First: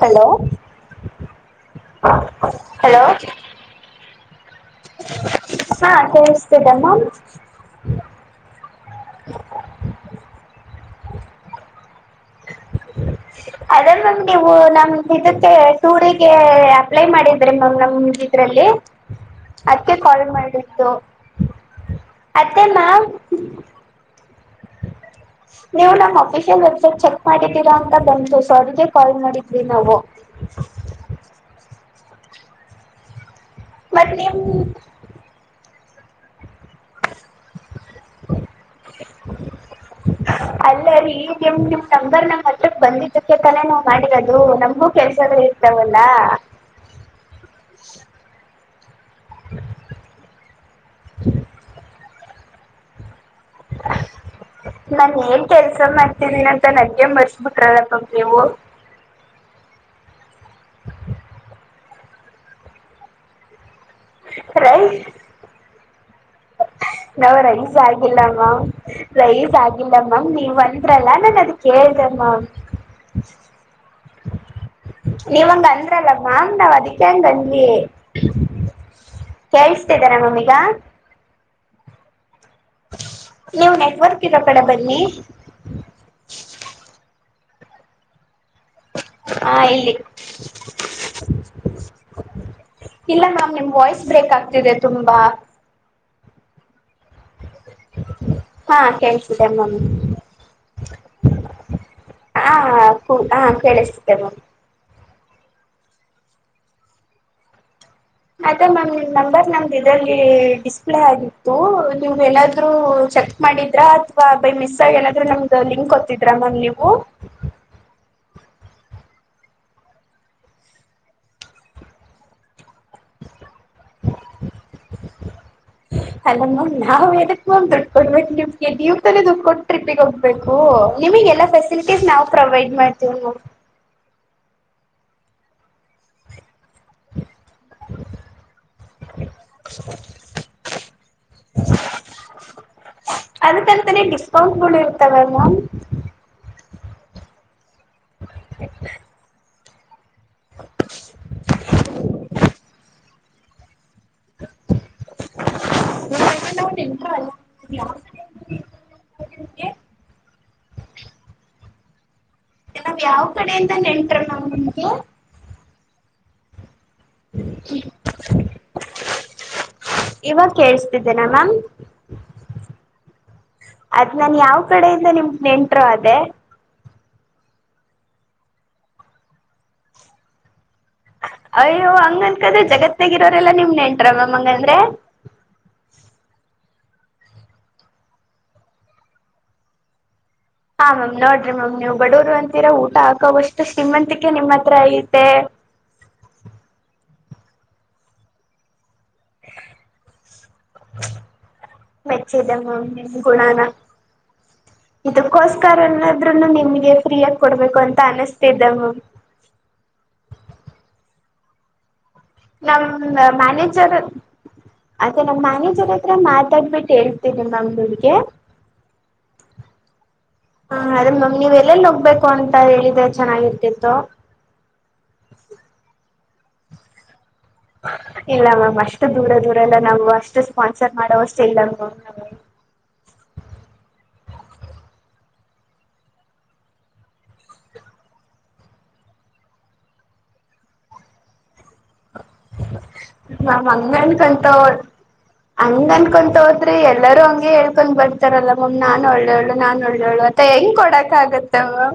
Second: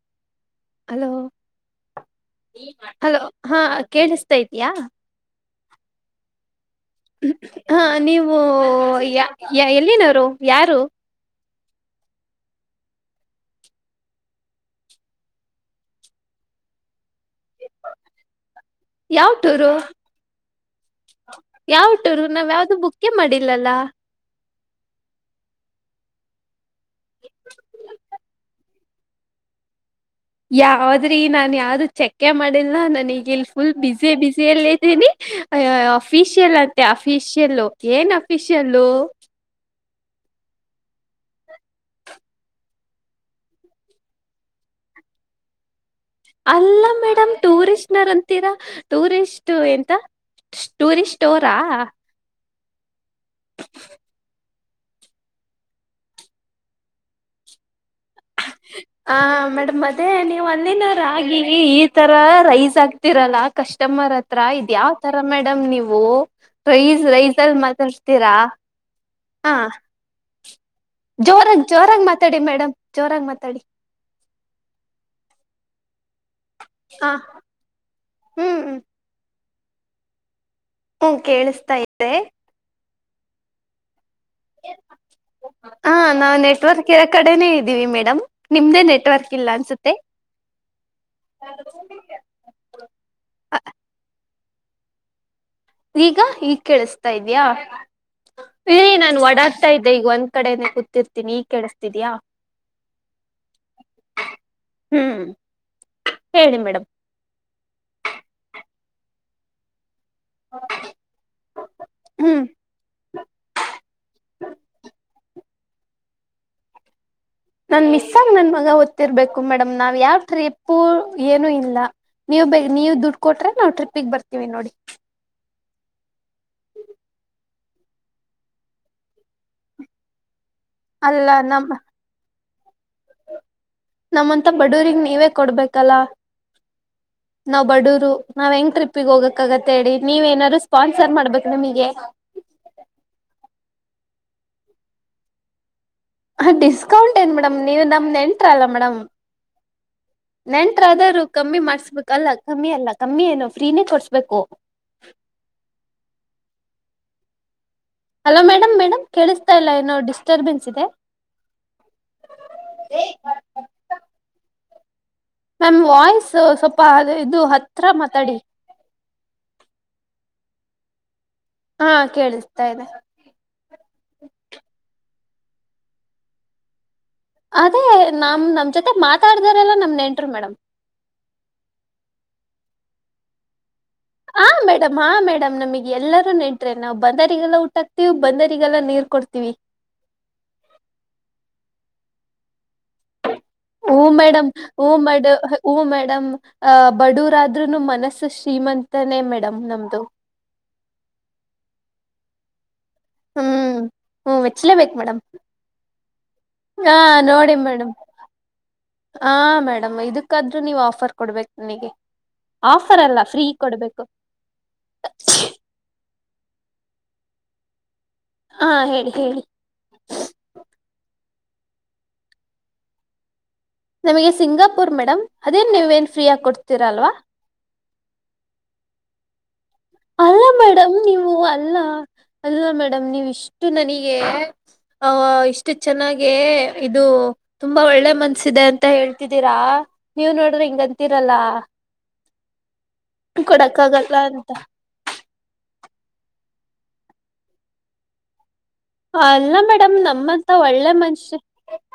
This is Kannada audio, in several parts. ಹಲೋ, ಹಲೋ, [unintelligible] ಹಲೋ ಲೋ ಹಾ ಕೇಳ ಹಾ, ಕೇಳಸ್ತಿದೆ ಹಾ, ನೀವು ಯ ಎಲ್ಲಿನವರು ಯಾರು? ಅದೇ ಮ್ಯಾಮ್ ನೀವು ನಮ್ ಇದಕ್ಕೆ ಟೂರಿಗೆ ಅಪ್ಲೈ ಮಾಡಿದ್ರಿ ಮ್ಯಾಮ್ ನಮ ಇದರಲ್ಲಿ ಯಾವಟೂರು- ಯಾವಟೂರು ನಾವ್ ಅತ್ತೆ ಯಾವ್ದ ಮ್ಯಾಮ್ ಬುಕ್ಕೇ ಮಾಡಿಲ್ಲಲ್ಲಾ. ನೀವು ನಮ್ಮ್ ಅಫಿಷಿಯಲ್ ವೆಬ್ಸೈಟ್ ಚೆಕ್ ಮಾಡಿದ್ದೀರಾ ಅಂತ ಬಂತು. ಸಾರ್ಗೆ ಕಾಲ್ ಮಾಡಿದ್ವಿ ನಾವು- ಹೌದ್ರಿ ನಾನ್ ಯಾವ್ದು ಚೆಕ್ಕೆ ಮಾಡಿಲ್ಲಾ ನನ್ ಈಗಲ್ ಪುಲ್ -ಪುಲ್ ಬಿಜೆ ಮತ್ ನಿಮ್ ಬಿಜಿಲ್ಲೇದಿನಿ ಅಯ್ಯ್ ಅಫಿಷಿಯಲ್ ಅಂತೆ ಆಫಿಷಿಯಲ್ ಏನ್ ಆಫಿಷಿಯಲ್ [inaudible] ಅಲ್ಲೇ ರೀಮ್ ನಿಮ್ ನಂಬರ್ ನಮ್ ಹತ್ರಕ್ ಬಂದಿದ್ದಕ್ಕೆ ತಾನೇ ನಾವು ಮಾಡಿರೋದು. ನಮಗೂ ಕೆಲ್ಸಗಳು ಇರ್ತಾವಲ್ಲ ಅಲ್ಲಾ ಮೇಡಮ್ ಟೂರಿಸ್ಟ್ನರ್ ಅಂತೀರಾ ಟೂರಿಸ್ಟ್ ಎಂತ ಸ್ಟೂರಿಸ್ಟ ಸ್ಟೋರಾ ನಾನ ಏನ್ ಕೆಲ್ಸ ಮಾಡ್ತನಿ ಅಂತ ನಗ್ಗೆ ಮರ್ಸ್ಬಿಟ್ರಲ್ಲಾಪನೀವು. ಹ ಮೇಡಮ್ ಮದೇ ನೀವ್ ಅಂದಿನ ರಾಗಿ ಈ ತರ ರೈಸ್ ಆಗ್ತೀರಲ್ಲಾ ಕಸ್ಟಮರ್ ಅ ಹತ್ರ ಇದ್ ಯಾವ್ ರೈಟ್ ತರ ಮೇಡಮ್ ನೀವು ರೈಸ್ ನಾವ್ ರೈಸ್ ಅಲ್ಲಿ ಆಗಿಲ್ಲ ಮಾತಾಡ್ತೀರಾ--‌ ಮ್ಯಾಮ್ ರೈಸ್ ಆಗಿಲ್ಲ ಮ್ಯಾಮ್ ನೀವ್ ಅಂದ್ರಲ್ಲ ನಾನ ಅದ ಕೇಳಿದೆ ಮ್ಯಾಮ್ ಜೋರಾಗಿ ಮಾತಾಡಿ. ನೀವ ಹಂಗ ಅಂದ್ರಲ್ಲ ಮ್ಯಾಮ್ ನಾವ್ ಅದಿಕ್ಕೆ ಹ ಹೆಂಗ ಅ ಹ್ಮ್ ಹ್ಮ್ ಕೇಳಸ್ತಿದ್ದಾರ ಮ್ಯಾಮ ಈವಾಗ. ಹ್ಮ್, ಕೇಳಿಸ್ತಾ ಇದೆ - ನೀವು ನೆಟ್ವರ್ಕ್ ಇರೋ ಕಡೆ ಬನ್ನಿ ಹಾ, ನಾವು ನೆಟ್ವರ್ಕ್ರ ಇರ ಕಡೆನೇ ಇದ್ದೀವಿ ಮೇಡಮ್, ನಿಮ್ದೇ ನೆಟ್ -ನೆಟವರ್ಕ್ ಇಲ್ಲ ಹಾ ಇಲ್ಲಿ ಅನ್ಸುತ್ತೆ. ಇಲ್ಲ ಮ್ಯಾಮ್ ನಿಮ್ ವಾಯ್ಸ್ ಬ್ರೇಕ್ ಆಗ್ತಿದೆ ತುಂಬಾ ಈಗ ಈಗ್ ಕೇಳಿಸತಾ ಇದ್ಯಾ ಹ [inaudible] ಇರೀ ನಾನ್ ಓಡಾಡ್ತಿದ್ದೆ ಒಂದು ಕಡೆಗೆ ಕುಂತಿರ್ತಿನಿ ಈಗ ಕೇಳ್ತಾ ಇದೀಯಾ ಹ, ಹ ಕೇಳಿಸ್ತಿದ್ದೇ ಮಾಮ್ ಹ್ಮ್, ಹೇಳಿ ಮೇಡಮ್ ಆಯ್ತ ಮ್ಯಾಮ್ ನಿಮ್ಮ ನಂಬರ್ ನಮ್ದು ಇದರಲ್ಲಿ ಡಿಸ್ಪ್ಲೇ ಆಗಿತ್ತು ನೀವು ಹ್ಮ್ ಏನಾದ್ರು ಚೆಕ್ ಮಾಡಿದ್ರಾ ಅಥವಾ ಬೈ ಮಿಸ್ ಆಗಿ ಏನಾದ್ರೂ ನಮ್ದ ಲಿಂಕ್ ಒತ್ತಿದ್ರಾ ಮ್ಯಾಮ್ ನೀವು. ನಾನ್ ಮಿಸ್ ಆಗ ನನ್ ಮಗ ಒತ್ತಿರಬೇಕ್ ಮೇಡಮ್ ನಾವ್ ಯಾವ ಟ್ರಿಪ್ಪು ಏನು ಇಲ್ಲ. ನೀವು ಬ ನೀವು ದುಡ್ಡು ಕೊಟ್ರೆ ನಾವ್ ಟ್ರಿಪಿಗ್ ಬರ್ತೀವಿ ನೋಡಿ. ಅಲೋ ಮಾಮ್ ನಾವುಎದಕ್ಕ ದುಡ್ಡು ಕೊಡ್ಬೇಕು ನಿಮ್ಗೆ ನೀವ್ ತಾನೇ ದುಡ್ಡು ಕೊಟ್ಟು ಟ್ರಿಪಿಗೆ ಹೋಗ್ಬೇಕು ಅಲ್ಲ ನಿಮಗ್ಗೆಲ್ಲಾ ನಮ್ ಫೆಸಿಲಿಟಿ ಸ್ ನಾವು ಪ್ರೊವೈಡ್ ಮಾಡ್ತೀವಿ ನ ನಮ್ಮಂತ ಬಡೂರಿಗ್ ನೀವೇ ಕೊಡ್ಬೇಕಲ್ಲ ನಾವ್ ಬಡೂರು ನಾವ ಹೆಂಗ್ ಟ್ರಿಪ್ ಗೆ ಹೋಗಕ್ಕಗತ್ತ ಹೇಳಿ ನೀವ ಏನಾದ್ರು ಸ್ಪಾನ್ಸರ್ ಮಾಡ್ಬೇಕು ನಿಮಗೆ. ಅದಕ್ ಅಂತಲೇ ಡಿಸ್ಕೌಂಟ್ಗಳು ಇರತವೆ ಅಲ್ ಮಾಮ್. ಹ ಡಿಸ್ಕೌಂಟ್ ಏನ್ ಮೇಡಮ್ ನೀವು ನಮ ನೆಂಟರ್ ಅಲ್ಲ ಮೇಡಮ್. ನೆಂಟರ ಆದದಾದ್ರು ಕಮ್ಮಿ ಮಾಡ್ಸ್ಬೇಕಲ್ಲ ಕಮ್ಮಿ ಅಲ್ಲ ಕಮ್ಮಿ ಏನು ಫ್ರೀ ನೇ ಕೊಡ್ಸ್ಬೇಕು. [unintelligible] ಹಲೋ ಮೇಡಮ್ ಮೇಡಮ್ ಕೇಳಿಸ್ತಾ ನಿಮ್ಗೆ ಇಲ್ಲ ಏನೋ ಡಿಸ್ಟರ್ಬೆನ್ಸ್ ಇದೆ. ನಾವ್ ಯಾವ್ ಕಡೆಯಿಂದ ನೆಂಟ್ರ ಅಮ್ಮ ನಿಮ್ಗೆ. ಮ್ಯಾಮ್ ವಾಯ್ಸ್ ಸ್ವಲ್ಪ ಅದು ಇದು ಹತ್ರ ಮಾತಾಡಿ. ಇವಾಗ ಕೇಳ್ಸ್ತಿದ್ದೇನಾ ಮ್ಯಾಮ್. ಹಾ ಕೇಳಿಸ್ತಾ ಇದೆ. ಅದ ನಾನ ಯಾವ ಕಡೆಯಿಂದ ನಿಮ್ದ ನೆಂಟರು ಅದೇ ಅದೇ ನಮ್ ನಮ್ ಜೊತೆ ಮಾತಾಡಿದರೆ ಎಲ್ಲಾ ನಮ್ ನೆಂಟರು ಮೇಡಮ್. ಅಯ್ಯೋ ಹಂಗ ಅನ್ಕದೆ ಜಗತ್ತನಗಿರೋರೆಲ್ಲಾ ನಿಮ್ ನೆಂಟ್ ಹಾ ಮೇಡಮ್ ಹಾ ಮೇಡಮ್ ನಮಿಗ್ ಎಲ್ಲರೂ ನೆಂಟ್ರೆ ನಾವ ಬಂದರಿಗೆರಿಗೆಲ್ಲ ಊಟಾಕ್ತಿವಿ ಬಂದರಿಗೆಲ್ಲ ನೀರ್ ಕೊಡ್ತಿವಿ. ಹಾ ಮ್ಯಾಮ್ ನೋಡ್ರಿ ಮ್ಯಾಮ್ ನೀವು ಬಡವರು ಅಂತೀರಾ ಊಟ ಹಾಕೋವಷ್ಟು ಸಿೀಮಂತಿಕ ನಿಮ್ಮ ಹತ್ರ ಐತೆ. ಹು ಮೇಡಮ್ ಅ ಬಡವರಾದ್ನು ಮನಸ್ಸು ಶ್ರೀಮಂತನೇ ಮೇಡಮ್ ನಮ್ದು. ಮೆಚ್ಚದೆ ಮಾಮ್ ನಿಮ್ ಗುಣಾನ. ಮೇಚ್ಚಲೆಬೇಕ ಇದಕ್ಕೋಸ್ಕರ ಎನ್ನಾದ್ೂನು ನಿಮ್ಗೆ ಫ್ರೀಯಗ ನೋಡಿ ಕೊಡ್ಬೇಕು ಮೇಡಮ್ ಅಂತ ಅನಸ್ತ ಇದ್ದೆ ಮಾಮ್. ಹಾ ಮೇಡಮ್ ಇದಕ್ಕಾದ್ರೂ ನೀವು ಆಫರ್ ಕೊಡ್ಬೇಕು ನನಿಗೆ. ನಮ ಮ್ಯಾನೇಜರ್ ಅದೆ ನಮ್ಮ್ ಮ್ಯಾನೇಜರ್ ಹತ್ರ ಮಾತಾಡ್ಬಿಟ್ಟು ಹೇಳ್ತೀನಿ ಮ್ಯಾಮ್ ಬೆಳಿಗ್ಗೆ. ಹಾ ಹೇಳಿ ಹೇಳಿ. ಹಾ ಅದೇ ಮ್ಯಾಡಮ್ ನೀವ್ ಎಲ್ಲೆಲ್ಲಿ ಹೋಗ್ಬೇಕು ಅಂತ ಹೇಳಿದೆ ಚೆನ್ನಾಗಿರ್ತಿತ್ತು. ನಮಗೆ ಸಿಂಗಾಪುರ್ ಮೇಡಮ್ ಅದೇ ನೀವ ಏನ್ ಫ್ರೀ ಆಗ ಕೊಡ್ತಿೀರಲ್ವಾ. ಇಲ್ಲ ಮ್ಯಾಮ್ ಅಷ್ಟು ದೂರ ದೂರ ಎಲ್ಲ ನಾವು ಅಷ್ಟು ಅಲ್ಲ ಸ್ಪಾನ್ಸರ್ ಮೇಡಮ್ ನೀವು ಮಾಡೋಷ್ಟೇ ಇಲ್ಲ ಅಲ್ಲ ಮ್ಯಾಮ್ ಅಲ್ಲ ಮೇಡಮ್ ನೀವ್ ಇಷ್ಟು ನನಿಗೆ. ಅಹ ಇಷ್ಟು ಚೆನ್ನಾಗೆ ಇದು ತುಂಬಾ ಒಳ್ಳೆ ಮನ್ಸಿದೆ ಅಂತ ಹೇಳ್ತಿದ್ದೀರಾ ನೀವ ನೋಡ್ರಿ ಹಿಂಗಂತೀರಲ್ಲಾ. ಮಾಮ್ ಹಂಗ್ ಕೊಡಕ್ಕಾಗಲ್ಲ ಅನ್ಕೊಂತಾ ಅಂತ ಹೋದ್ ಹಂಗ ಅನ್ಕೊಂತ ಹೋದ್ರೆ ಎಲ್ಲರೂ ಹಂಗೆ ಹೇಳ್ಕೊಂಡ್ ಬರ್ ಆ ತರಲ್ಲ ಮಮ್ ನಾನ್ ಒಳ್ಳೇಳು ಅಲ್ಲ ನಾನ್ ಮೇಡಮ್ ಒಳ್ಳೇಳು ಅಂತ ನಮ್ಮಂತ ಹೆಂಗ್ ಒಳ್ಳೆ ಕೊಡಕ್ ಮನುಷ್ಯ ಆಗತ್ತೆ ಮಾಮ್.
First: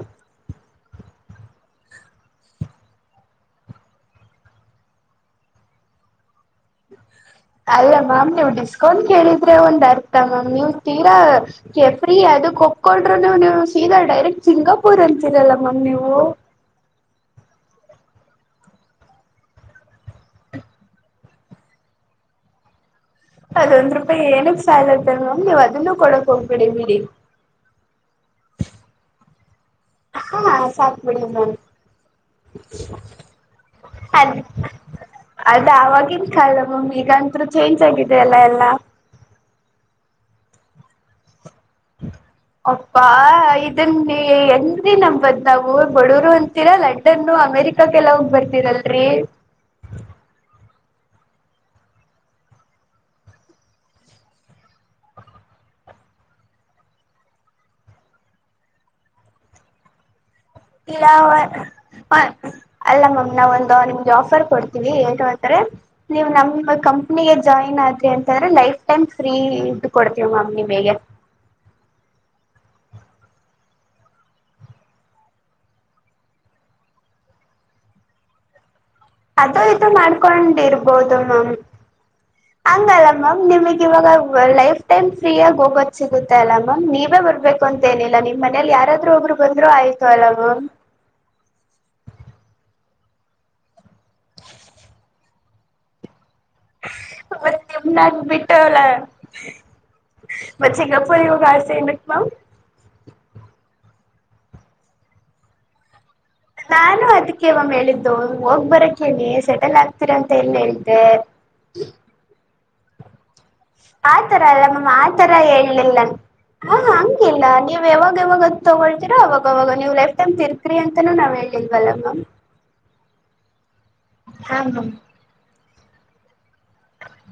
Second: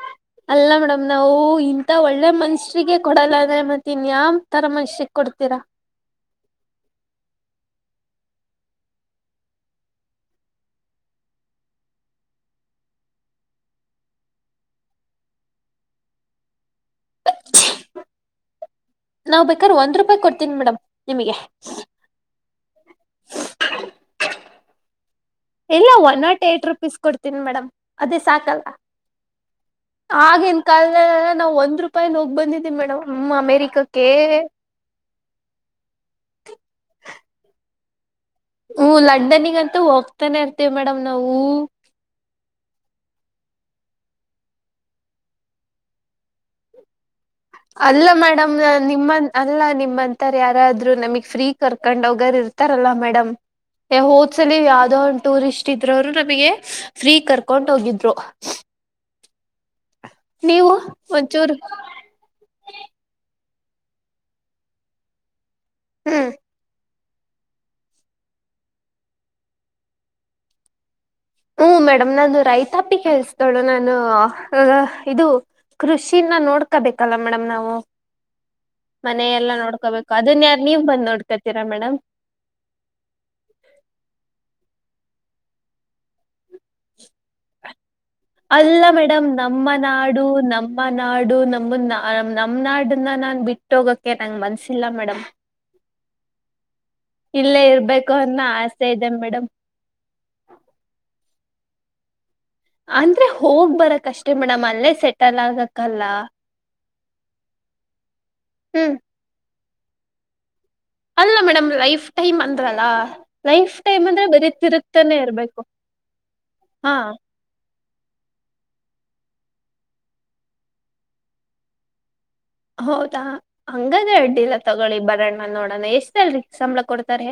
ಅಲ್ಲ ಮೇಡಮ್ ನಾವು ಇಂತ ಒಳ್ಳೆ ಮನುಷರಿಗೆ ಕೊಡಲ್ಲ ಅಂದ್ರೆ ಮತ್ತ ಇನ್ಯಾವ್ ತರ ಮನ್ಷರಿಗೆ ಕೊಡ್ತೀರಾ ಅಲ್ಲ ಮ್ಯಾಮ್ ನೀವ್ ಡಿಸ್ಕೌಂಟ್ ಕೇಳಿದ್ರೆ ಒಂದ್ ಅರ್ಥ ಮ್ಯಾಮ್ ನೀವ್ ತೀರಾ ಓಕೆ ಫ್ರೀ ಅದು ಒಪ್ಕೊಂಡ್ರು ನೀವು ಸೀದಾ ಡೈರೆಕ್ಟ್ ಸಿಂಗಾಪೂರ್ ಅಂತಿರಲ್ಲ ಮ್ಯಾಮ್ ನೀವು [inaudible] ನಾವ್ ಬೇಕಾದ್ರ ಒಂದ್ ರೂಪಾಯಿ ಕೊಡ್ತೀನಿ ಮೇಡಮ್ ನಿಮಗೆ. ಅದೊಂದ್ ರೂಪಾಯಿ ಏನಕ್ ಸಾಲರ್ತದೆ ಮಾಮ್ ನೀವು ಇಲ್ಲ ಅದನ್ನೂ ಒನ್ ಕೊಡಕ್ ನಾಟ್ ಏಟ್ ಹೋಗ್ಬೇಡಿಬಿಡಿ. ರುಪೀಸ್ ಕೊಡ್ತೀನಿ ಮೇಡಮ್ ಅದೇ ಸಾಕಲ್ವ. [inaudible] ಆಗಿನ ಸಾಕ್ ಬಿಡಿ ಕಾಲದಲೆಲ್ಲ ನಾವ ಮ್ಯಾಮ್ ಒಂದ್ ರೂಪಾಯಿ ಲ್ ಹೋಗಿ ಬಂದಿದೀವಿ ಮೇಡಮ್ ಅಮೇರಿಕಕ್ಕೆ. ಅದ್ ಅದ ಆವಾಗಿನ್ ಕಾಲ ಮಾಮ್ ಈಗಂತ್ರೂ ಚೇಂಜ್ ಆಗಿದೆ ಅಲ್ಲಾ ಎಲ್ಲ ಹ ಲಂಡನಿಗ ಅಂತ ಹೋಗ್ತಾನೆ ಇರ್ತೀವಿ ಮೇಡಮ್ ನಾವು. [inaudible] ಅಪ್ಪಾ ಇದನ್ನ ಎಂಗ್ರಿ ನಂಬೋದು ನಾವು ಬಡೂರು ಅಂತೀರಾ ಲಂಡನ್ನು. ಅಮೆರಿಕಾಕ್ಕೆಲ್ಲ ಹೋಗ್ ಬರ್ತರಲ್ರರಿ. ಎಲ್ಲಾ ನಿಮ್ಮಂತರ್ ಯಾರಾದ್ರು ನಮಗ್ ಫ್ರೀ ಕರ್ಕೊಂಡ್ ಹೋಗರ್ ಇರ್ತಾರಲ್ಲ ಮೇಡಮ್. ಹೋದ್ಸಲ್ಲಿ ಯಾವ್ದೋ ಒಂದು ಟೂರಿಸ್ಟ್ ಇದ್ರೋರು ನಮಗೆ. ಫ್ರೀ ಕರ್ಕೊಂಡ್ ಹೋಗಿದ್ರು. ನೀವು ಇಲ್ಲ ಒಂಚೂರು ಅಲ್ಲ ಮ್ಯಾಮ್ ನಾವ ಒಂದು ನಿಮ್ಗೆ ಆಫರ್ ಕೊಡ್ತೀವಿ. ನೀವು ಹ್ಮ್ ನಮ್ಮ. ಕಂಪನಿಗೆ ಜಾಯಿನ್ ಆದ್ರಿ ಅಂತಂದ್ರೆ ಲೈಫ್ ಟೈಮ್ ಫ್ರೀ ಇದ ಕೊಡ್ತೀವಿ ಮ್ಯಾಮ್ ನಿಮಗೆ. ಹ್ಮ ಮೇಡಮ್ ನಾನು ರೈತಾಪ್ಪಿ ಕೆಳ್ಸದೋಳು ನಾನು ಇದು. ಕೃಷಿನ ನೋಡ್ಕಬೇಕಲ್ಲ ಮೇಡಮ್ ನಾವು. ಮನಯೇಲ್ಲಾ ಅದು ಇದು ನೋಡ್ಕೋಬೇಕು ಅದನ್ ಯಾರು ನೀವ್ ಬಂದ್ ಮಾಡ್ಕೊಂಡಿರ್ಬೋದು ಮ್ಯಾಮ್ ನೋಡ್ಕೊತೀರಾ ಮೇಡಮ್. ಹಂಗಲ್ಲ ಮ್ಯಾಮ್ ನಿಮಗೆ ಇವಾಗ ಲೈಫ್ ಟೈಮ್ ಫ್ರೀಹಾಗಿ ಹೋಗೋದು ಸಿಗುತ್ತೆ ಅಲ್ಲ ಮ್ಯಾಮ್ ನೀವೇ ಬರ್ಬೇಕ. ಕುಂತೇನಿಲ್ಲ ನಿಮ್ಮ್ ಮನಲಿ ಅಲ್ಲ ಯಾರಾದ್ರೂ ಮೇಡಮ್ ಒಬ್ರು ನಮ್ಮ ಬಂದ್ರು ಆಯ್ತು ನಾಡು ಅಲ್ವಾ ನಮ್ಮ ನಾಡು ನಮನ್ನ ನಮ್ ನಾಡನ್ನ ನಾನ್ ಬಿಟ್ಟು ಹೋಗೋಕೆ ಮನ್ಸಿಲ್ಲ ಮೇಡಮ್. ಮತ್ತ ಇಲ್ಲೇ ನಿಮ್ಮ ಇರ್ಬೇಕು ಅನ್ನೋ ಬಿಟ್ಟು ಹೋಗ್ಲಾ. ಆಸೆ ಇದೆ ಮೇಡಮ್ [unintelligible] ಅಂದ್ರೆ ಹೋಗ್ ಬರಕ್ ಅಷ್ಟೇ ಮೇಡಮ್ ಅಲ್ಲೇ ಸೆಟಲ್ ಆಗಕಲ್ಲ. ನಾನು ಅದಕ್ಕೆ ಮ್ಯಾಮ್ ಹೇಳಿದ್ದು ಹೋಗ್ ಹ್ಮ್ ಬರಕ್ಕೇನೇ ಸೆಟಲ್ ಆಗ್ತೀರಾ ಅಂತ ಎಲ್ಲಿ ಹೇಳಿದೆ. ಅಲ್ಲ ಮೇಡಮ್ ಲೈಫ್ ಟೈಮ್ ಅಂದ್ರಲ್ಲ ಲೈಫ್. ಟೈಮ್ ಅಂದ್ರೆ ಆತರ ಬರೀ ಅಲ್ಲ ಮ್ಯಾಮ್ ತಿರುಗ್ತಾನೆ ಆತರ ಇರ್ಬೇಕು ಹೇಳ್ಲಿಲ್ಲ ಹ್ಮ್ ಹಾ ಹಂಗಿಲ್ಲ ನೀ. ಯಾವಾಗ ಯಾವಾಗ ತಗೊಳ್ತಿರೋ ಅವಾಗವಾಗ ನೀವು ಲೈಫ ಟೈಮ್ ತಿರ್ಕ್ರಿ ಅಂತಾನೂ ನಾವ್ ಹೇಳಿಲ್ವಲ್ಲ ಮ್ಯಾಮ್. ಹೌದಾ ಹಂಗಾದ ಅಡ್ಡಿಲ್ಲ ಹಾ ಮ್ಯಾಮ್ ತಗೊಳ್ಳಿ ಬರಣ್ಣ ನೋಡೋಣ ಎಷ್ಟ ಅಲ್ರಿ ಸಂಬಳ ಕೊಡ್ತಾರೆ.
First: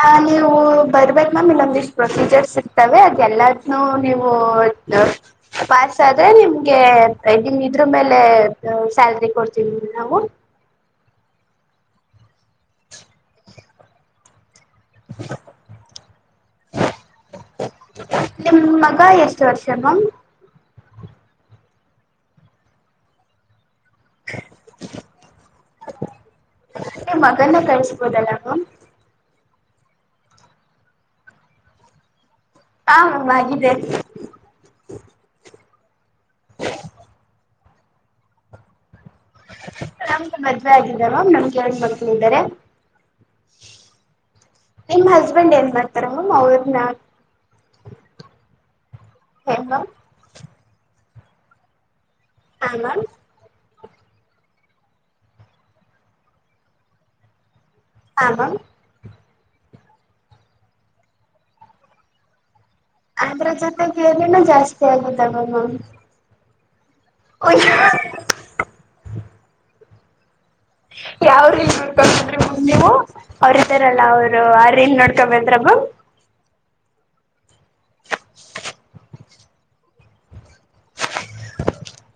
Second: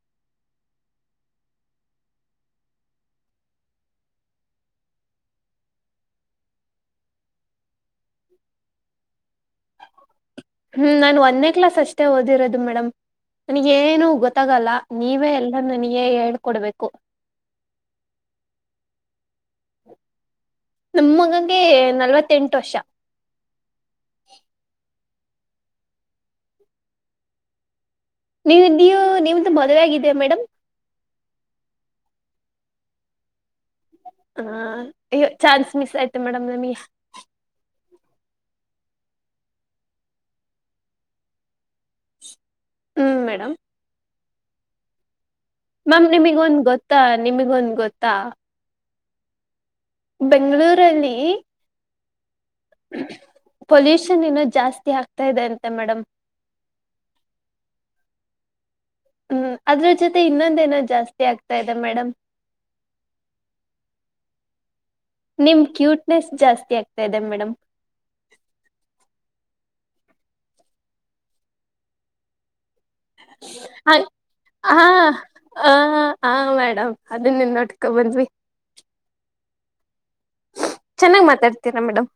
ಆ ನೀವು ಬರ್ಬೇಕ್ ಮ್ಯಾಮ್ ಇಲ್ಲೊಂದು ಇಷ್ಟು ಫರ್ನಿಚರ್ ಇರ್ತವೆ ಅದೆಲ್ಲದನು ನೀವು. ಪಾಸ್ ಆದ್ರೆ ನಿಮ್ಗೆ ನಿಮ್ ಇದ್ರ ಮೇಲೆ ಸ್ಯಾಲ್ರಿ ಕೊಡ್ತೀವಿ ನಾವು. ಹ್ಮ್ ನಾನ್ ಒಂದೇ ಕ್ಲಾಸ್ ಅಷ್ಟೇ ಓದಿರೋದು ಮೇಡಮ್ ನನ್ಗ ಏನು ಗೊತ್ತಾಗಲ್ಲ. ನೀವೇ ಎಲ್ಲ ನನಗ ಹೇಳ್ಕೊಡ್ಬೇಕು. ನಿಮ್ಮ ಮಗ ಎಷ್ಟು ವರ್ಷಮ್ಯಾಮ್ ನಮ್ಮ ಮಗನಿಗೆ ನಲ್ವತು ಎಂಟು ವರ್ಷ. ನಿಮ್ಮ ಮಗನ ಕಳಿಸಿ. ನೀ ನೀ ನಿಮ್ದ ಮದುವೆ ಆಗಿದಿಯಾ ಮೇಡಮ್. ಹ ಮೇಡಂ ಆಗಿದೆ. ಹ ಚಾನ್ಸ್ ಮಿಸ್ ಆಯ್ತೆ ಮೇಡಮ್ ನಮಗೆ. ನಮಗೆ ಮದ್ವೆ ಆಗಿದ್ದ ಮ್ಯಾಮ್ ನಮ್ಗೆ ಎರಡು ಮಕ್ಕಳು ಇದ್ದರೆ. ಹ್ಮ ಮೇಡಮ್ ನಿಮ್ಮ ಹಸ್ಬೆಂಡ್ ಏನ್ ಮಾಡ್ತಾರ ಮ್ಯಾಮ್ ನಿಮಗೊಂದ್ ಅವ್ರನ್ನ ಗೊತ್ತಾ ನಿಮಗೊಂದ್ ಗೊತ್ತಾ. ಏನ್ ಮ್ಯಾಮ್ ಬೆಂಗಳೂರಲ್ಲಿ. ಹಾ ಮ್ಯಾಮ್. ಪೊಲ್ಯೂಷನ್ ಇನ್ನೋ ಜಾಸ್ತಿ ಆಗ್ತಾ ಇದೆ ಅಂತೆ ಮೇಡಮ್. ಹಾ ಮ್ಯಾಮ್ ಹ್ಮ್ ಅದ್ರ ಜೊತೆ ಇನ್ನೊಂದೇನೋ ಜಾಸ್ತಿ ಆಗ್ತಾ ಇದೆ ಮೇಡಮ್. ಅದ್ರ ಜೊತೆಗೆ ಇನ್ನೇನೋ ಜಾಸ್ತಿ ಆಗುತ್ತೆ. ನಿಮ್ ಕ್ಯೂಟ್ನೆಸ್ ಜಾಸ್ತಿ ಆಗ್ತಾ ಇದೆ ಮೇಡಮ್. ಯಾವ್ರೀ [unintelligible] ನೀವು ಅವ್ರ ಹಾ ಇದ್ದಾರಲ್ಲ ಅವ್ರು ಆ್ರನ್ ನೋಡ್ಕೊಬೇಕಂದ್ರ ಮೇಡಂ ಹಾ ಮೇಡಮ್ ಅದನ್ನೇ ನೋಡ್ಕೊಂಡ ಬಂದ್ವಿ ಚೆನ್ನಾಗಿ ಮಾತಾಡ್ತೀರಾ madam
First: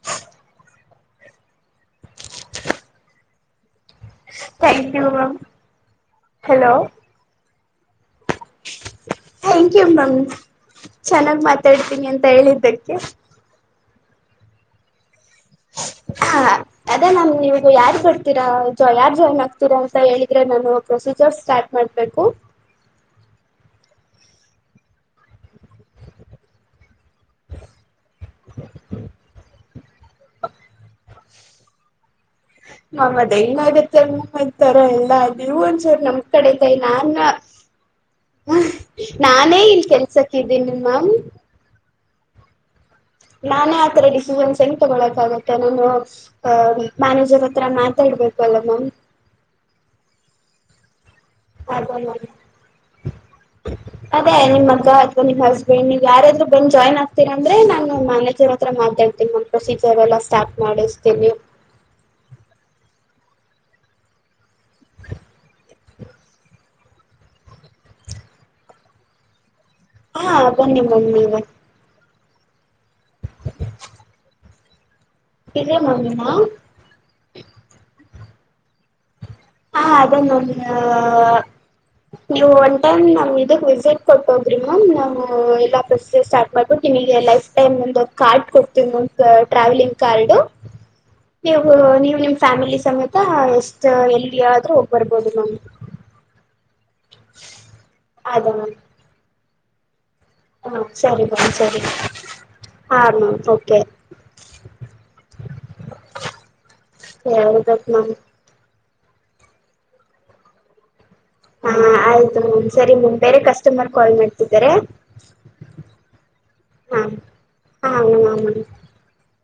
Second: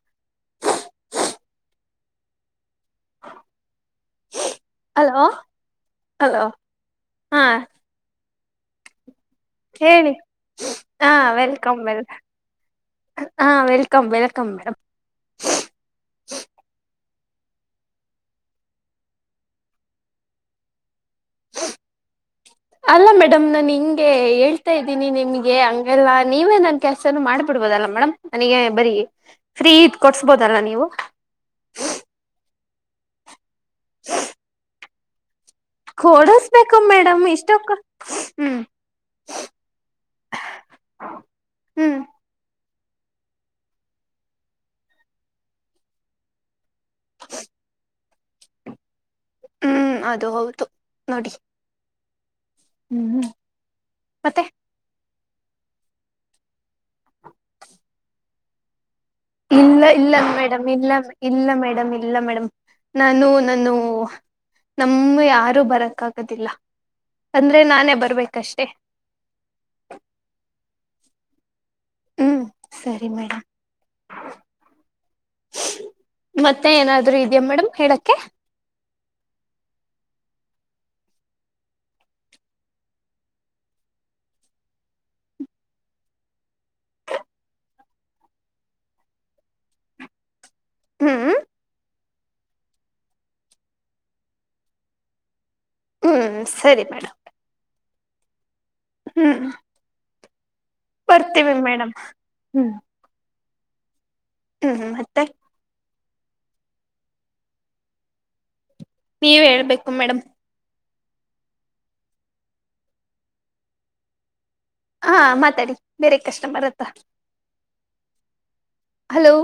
thank you hello ma'am hello ಹಾ ಥ್ಯಾಂಕ್ ಯು ಹೇಳಿ ಮ್ಯಾಮ್ ಹಾ ಚೆನ್ನಾಗ್ ವೆಲ್ಕಮ್ ವೆಲ್ ಮಾತಾಡ್ತೀನಿ ಅಂತ ಹೇಳಿದ್ದಕ್ಕೆ ಹಾ ವೆಲ್ಕಮ ವೆಲ್ಕಮ ಮೇಡಮ್ [inaudible] ಹಾ ಅದೇ ನಮ ನೀವು ಯಾರ್ ಬರ್ತೀರಾ ಸೋ ಯಾರ್ ಜಾಯಿನ್ ಆಗ್ತೀರಾ ಅಂತ ಹೇಳಿದ್ರೆ ನಾನು ಪ್ರೊಸೀಜರಸ್ ಸ್ಟಾರ್ಟ್ ಮಾಡಬೇಕು ಅಲ್ಲಾ ಮೇಡಮ್ ನಾನ್ ಹಿಂಗೆ ಹೇಳ್ತಾ ಇದ್ದೀನಿ ನಿಮ್ಗೆ ಹಂಗೆಲ್ಲಾ ನೀವೇ ನನ್ ಕೆಲಸಾನು ಮಾಡ್ಬಿಡ್ಬೋದಲ್ಲ ಮೇಡಮ್ ನನಗೆ ಬರೀ ಫ್ರೀ ಇಟ್ ಕೊಡ್ಸ್ಬೋದಲ್ಲಾ ನೀವು [unintelligible] ನಮ ಕಡೆ ಗೇ ಕೊಡಸ್ಬೇಕು ಮೇಡಮ್ ನಾನು ಇಷ್ಟೊಕ್ಕ ಹ್ಮ್ ನಾನೇ ಇಲ್ಲಿ ಕೆಲ್ಸಕ್ಕೆ ಇದ್ದೀನಿ ಮ್ಯಾಮ್ ಹ್ಮ್ ನಾನೇ ಆತರ ಡಿಸಿಷನ್ಸ್ ಹೆಂಗ ತಗೊಳಕಾಗುತ್ತೆ ನಾನು ಮ್ಯಾನೇಜರ್ ಹತ್ರ ಮಾತಾಡ್ಬೇಕಲ್ಲಾ ಮ್ಯಾಮ್ ಹ್ಮ್ ಅದು ಹೌದು ನೋಡಿ. ಹ್ಮ್ [unintelligible] ಅದೇ ಮತ್ತೆ ನಿಮ್ಮ ಮಗಾ ನಿಮ್ಮ ಹಸ್ಬೆಂಡ ಯಾರಾದ್ರು ಬಂದು ಜಾಯ್ನ್ ಆಗ್ತೀರ ಅಂದ್ರೆ ನಾನು ಮ್ಯಾನೇಜರ್ ಹತ್ರ ಮಾತಾಡ್ತೀನ ಇಲ್ಲಾ ಇಲ್ಲಾ ಮೇಡಮ್ ಇಲ್ಲಾ ಇಲ್ಲಾ ಮೇಡಮ್ ಇಲ್ಲಾ ಇಲ್ಲಾ ಮೇಡಮ್ ನಾನು ನಾನು ನಮ್ಮ ಯಾರು ಬರಕ ಆಗುದಿಲ್ಲ ಅಂದ್ರೆ ನಾನೇ ಬರ್ಬೇಕಷ್ಟೇ ಹಾ ಬನ್ನಿ ಬನ್ನಿ ಹ್ಮ್ಂ ಸರಿ ಮೇಡಮ್ ಇದೇ ಮಮ್ಮಿನಾ ಮತ್ತೆ ಏನಾದ್ರು ಇದೆಯಾ ಮೇಡಮ್ ಹೇಳಕೆ ಹಾ ಅದನೋಡಿ ಮೇ ಅ ನೀವು ಒನ್ ಟೈಮ್ ನಮ್ ಇದಕ್ ವಿಸಿಟ್ ಕೊಟ್ಟ ಹೋಗ್ರಿ ಮ್ಯಾಮ್ ನಾವು ಇಲ್ಲಾ ಪ್ರೊಸೀಜರ್ ಸ್ಟಾರ್ಟ್ ಅದು ನಿಮಗೆ ಲೈಫ್ ಟೈಮ್ ಒಂದು ಕಾರ್ಡ್ ಕೊಡ್ತೀವಿ ಟ್ರಾವೆಲಿಂಗ್ ಕಾರ್ಡು ಹ್ಮ್ ನೀವು ನೀವು ನಿಮ್ ಫ್ಯಾಮಿಲಿ ಸಮೇತ ಎಷ್ಟ ಎಲ್ಲೀ ಯಾದ್ರೂ ಹೋಗಿ ಬರಬಹುದು ಮ್ಯಾಮ್ ಹ್ಮ್ ಸರಿ ಮಾಡಿ ಅದ ಮ್ಯಾಮ ಹುಂ ಹಾಂ ಸರಿ ಮ್ಯಾಮ ಸರಿ ಮೇಡಮ್ ಹಾ ಮ್ಯಾಮ್ ಓಕೆ ಹೂ ಹೂ ಮತ್ತೆ ಹೇಳಬೇಕ ಮ್ಯಾಮ್ ನೀವ ಹೇಳ್ಬೇಕು ಮೇಡಮ್ ಹಾ ಆಯ್ತು ಮ್ಯಾಮ್ ಸರಿ ಮ್ಯಾಮ್ ಬೇರೆ ಕಸ್ಟಮರ್ ಕಾಲ ಮಾಡ್ತಿದ್ದಾರೆ ಹಾ ಮಾತಾಡಿ ಬೇರೆ ಕಸ್ಟಮರ್ ಹತ್ರಾ ಹಾ ಹಾ ಮ್ಯಾಮ್ ಹಲೋ